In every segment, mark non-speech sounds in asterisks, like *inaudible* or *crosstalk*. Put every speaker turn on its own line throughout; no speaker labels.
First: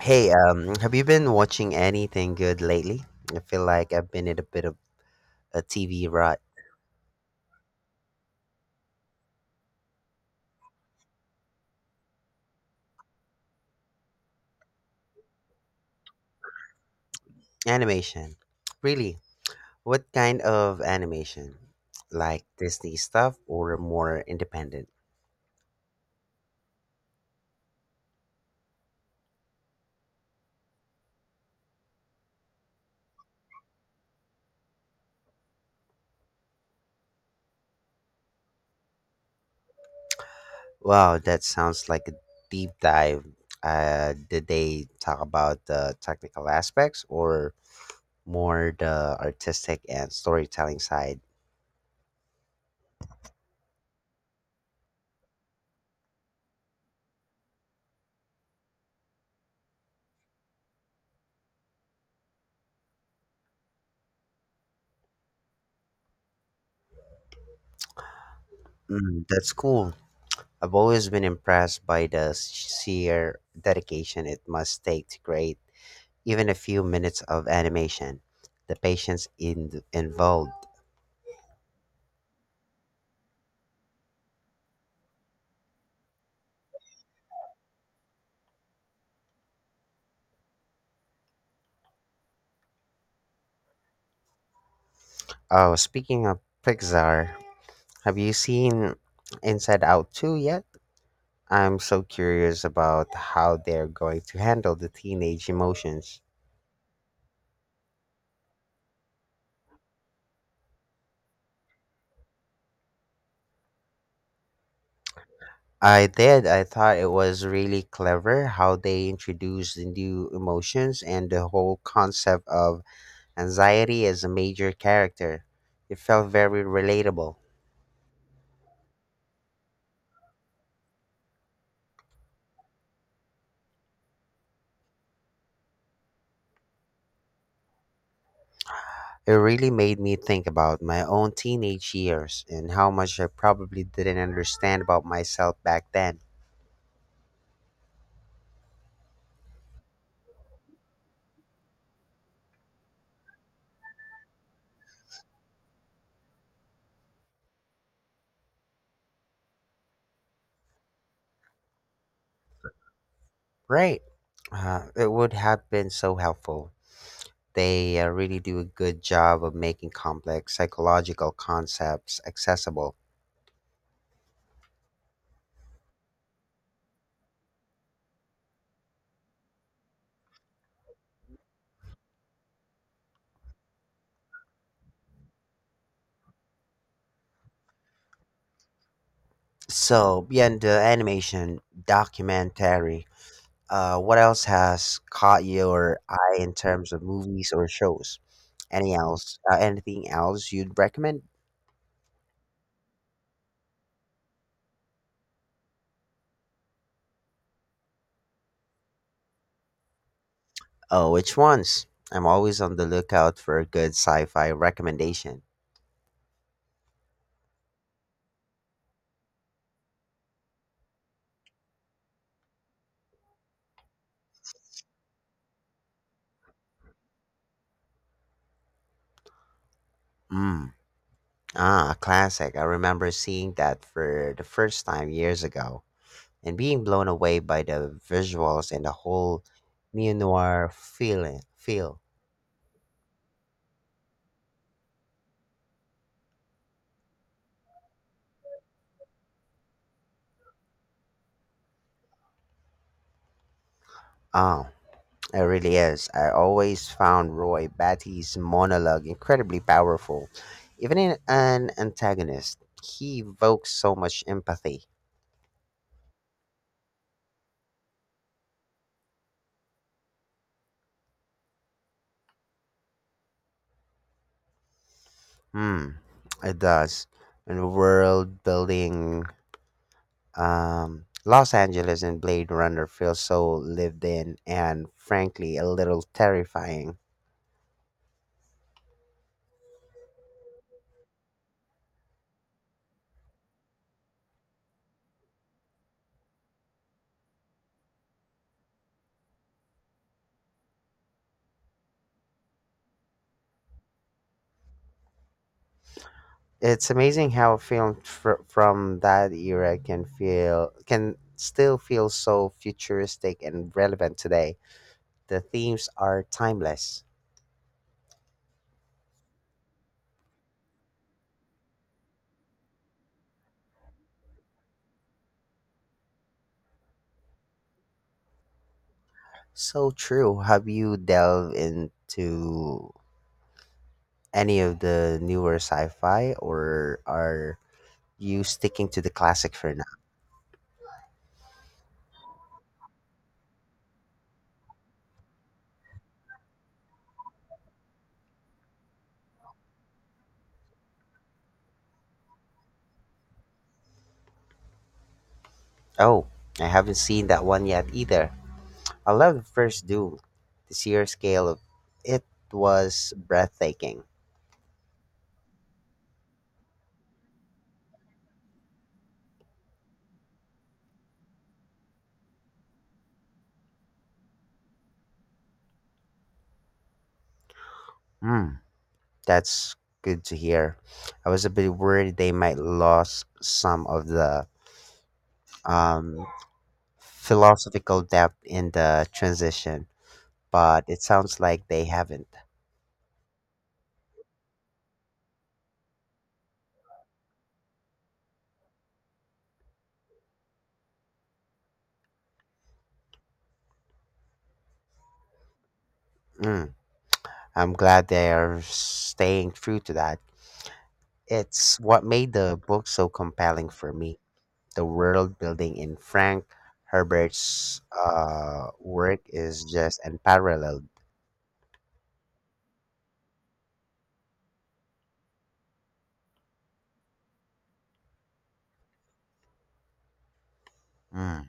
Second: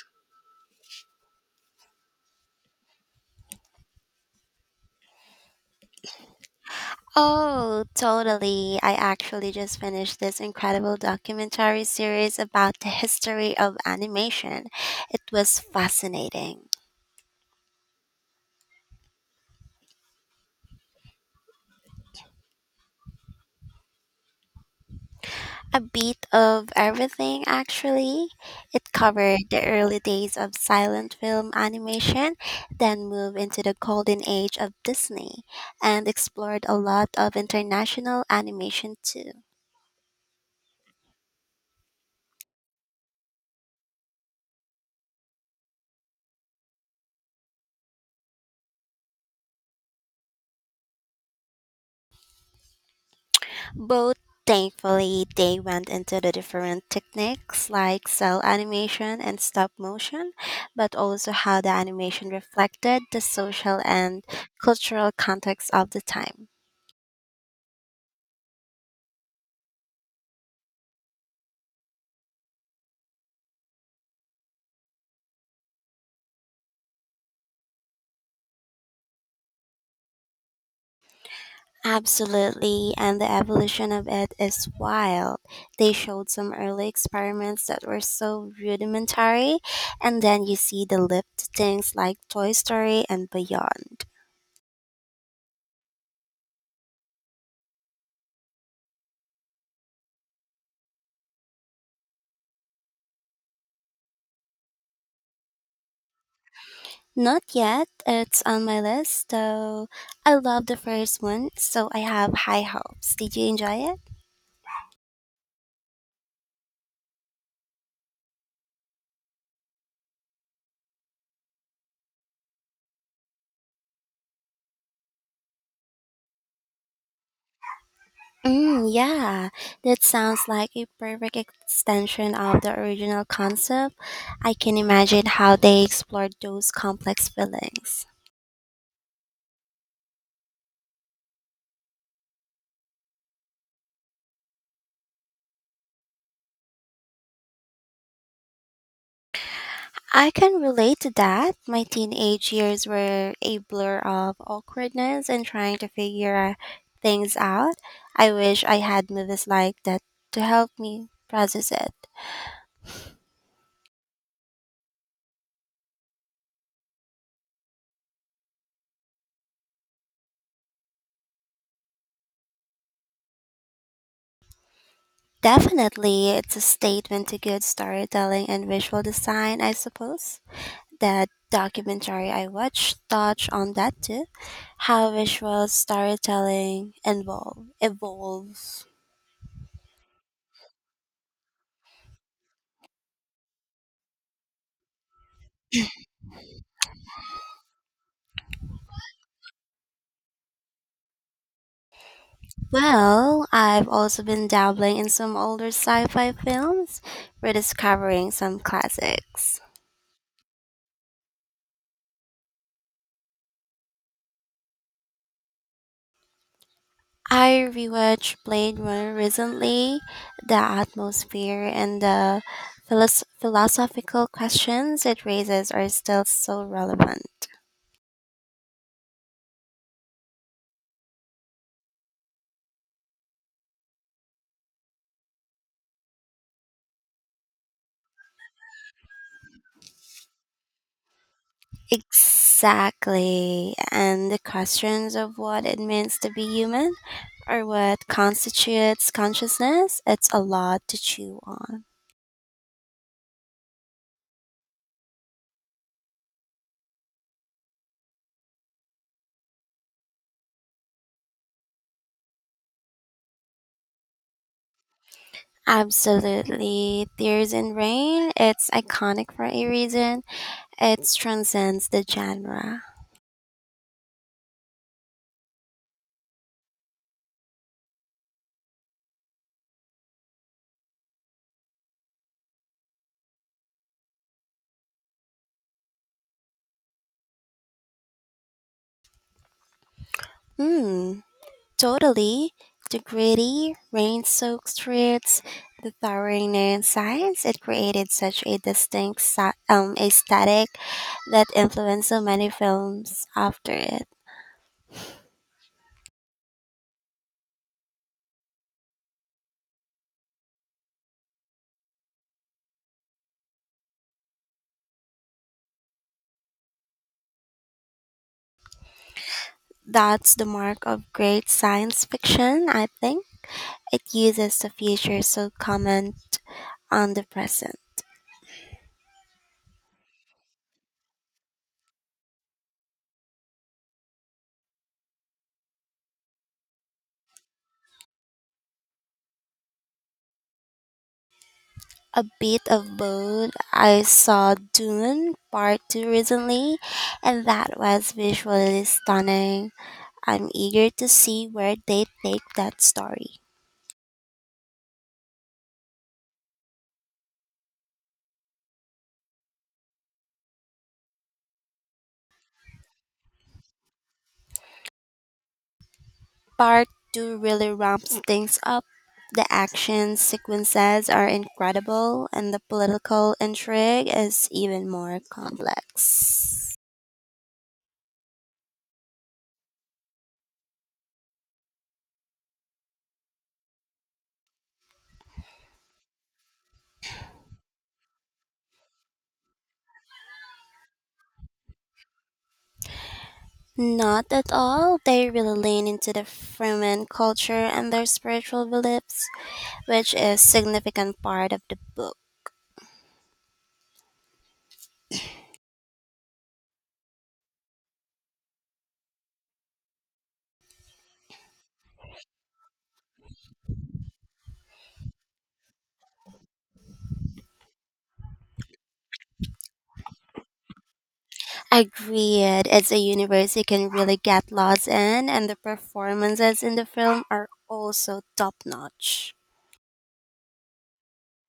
Hey, have you been watching anything good lately? I feel like I've been in a bit of a TV rut.
Oh, totally. I actually just finished this incredible documentary series about the history of animation. It was fascinating.
Animation. Really? What kind of animation? Like Disney stuff or more independent?
A bit of everything, actually. It covered the early days of silent film animation, then moved into the golden age of Disney, and explored a lot of international animation too.
Wow, that sounds like a deep dive. Did they talk about the technical aspects or more the artistic and storytelling side?
Both, thankfully, they went into the different techniques like cell animation and stop motion, but also how the animation reflected the social and cultural context of the time.
Mm, that's cool. I've always been impressed by the sheer dedication it must take to create even a few minutes of animation, the involved.
Absolutely, and the evolution of it is wild. They showed some early experiments that were so rudimentary, and then you see the leap to things like Toy Story and beyond.
Oh, speaking of Pixar, have you seen Inside Out 2 yet? I'm so curious about how they're going to handle the teenage emotions.
Not yet. It's on my list, though. I love the first one, so I have high hopes. Did you enjoy it?
I did. I thought it was really clever how they introduced the new emotions and the whole concept of Anxiety is a major character. It felt very relatable.
Mm, yeah, that sounds like a perfect extension of the original concept. I can imagine how they explored those complex feelings.
It really made me think about my own teenage years and how much I probably didn't understand about myself back then.
I can relate to that. My teenage years were a blur of awkwardness and trying to figure things out. I wish I had movies like that to help me process it.
Right. It would have been so helpful. They really do a good job of making complex psychological concepts accessible.
Definitely, it's a statement to good storytelling and visual design, I suppose. That documentary I watched touched on that too, how visual evolves.
So, beyond the animation documentary, what else has caught your eye in terms of movies or shows? Anything else you'd recommend?
Well, I've also been dabbling in some older sci-fi films, rediscovering some classics.
Oh, which ones? I'm always on the lookout for a good sci-fi recommendation.
I rewatched Blade Runner recently. The atmosphere and the philosophical questions it raises are still so relevant.
Mm. Ah, a classic. I remember seeing that for the first time years ago and being blown away by the visuals and the whole neo-noir feel.
Exactly. And the questions of what it means to be human or what constitutes consciousness, it's a lot to chew on.
Oh. It really is. I always found Roy Batty's monologue incredibly powerful. Even in an antagonist, he evokes so much empathy.
Absolutely. Tears in Rain, it's iconic for a reason. It transcends the genre.
Hmm, it does. And the world building, Los Angeles and Blade Runner feels so lived in and frankly a little terrifying.
Hmm. Totally. The gritty, rain soaked streets, the towering neon signs, it created such a distinct aesthetic that influenced so many films after it.
It's amazing how a film from that era can still feel so futuristic and relevant today. The themes are timeless.
That's the mark of great science fiction, I think. It uses the future to comment on the present.
So true. Have you delved into any of the newer sci fi or are you sticking to the classic for now?
A bit of both. I saw Dune Part 2 recently, and that was visually stunning. I'm eager to see where they take that story.
Oh, I haven't seen that one yet either. I love the first Doom. The sheer scale of it was breathtaking.
Part 2 really ramps things up. The action sequences are incredible, and the political intrigue is even more complex.
Hmm. That's good to hear. I was a bit worried they might lose some of the um, philosophical depth in the transition, but it sounds like they haven't.
Not at all. They really lean into the Fremen culture and their spiritual beliefs, which is significant part of the book.
Mm, I'm glad they're staying true to that. It's what made the book so compelling for me. The world building in Frank Herbert's work is just unparalleled.
Agreed. It's a universe you can really get lost in, and the performances in the film are also top notch.
Mm.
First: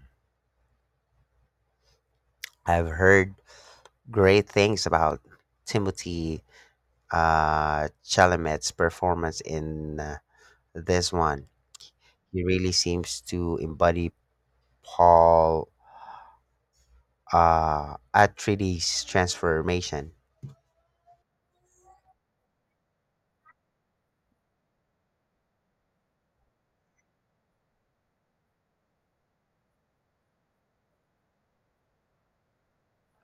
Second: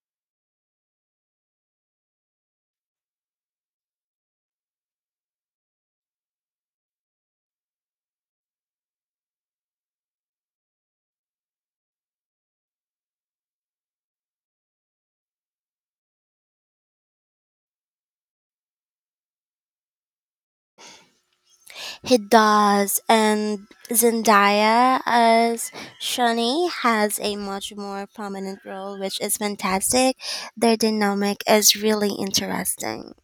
I've heard great things about Timothy Chalamet's performance in this one. He really seems to embody Paul Atreides' transformation.
He does, and Zendaya as Shani has a much more prominent role, which is fantastic. Their dynamic is really interesting.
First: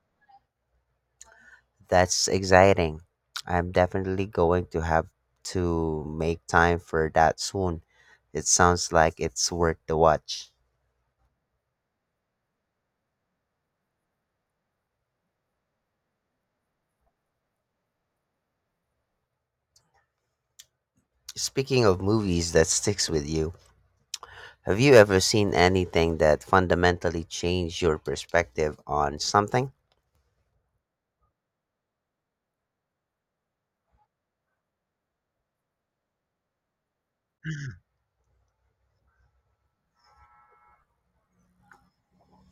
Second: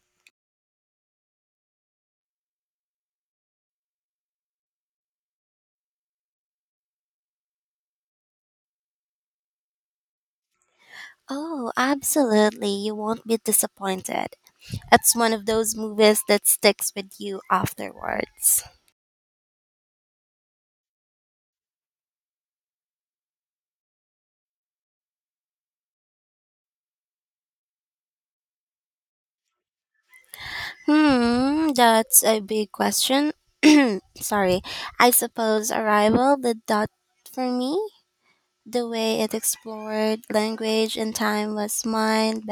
That's exciting. I'm definitely going to have to make time for that soon. It sounds like it's worth the watch.
Oh, absolutely. You won't be disappointed. It's one of those movies that sticks with you afterwards.
Speaking of movies that sticks with you, have you ever seen anything that fundamentally changed your perspective on something?
Hmm, that's a big question. *clears throat* Sorry. I suppose Arrival did that for me. The way it explored language and time was mind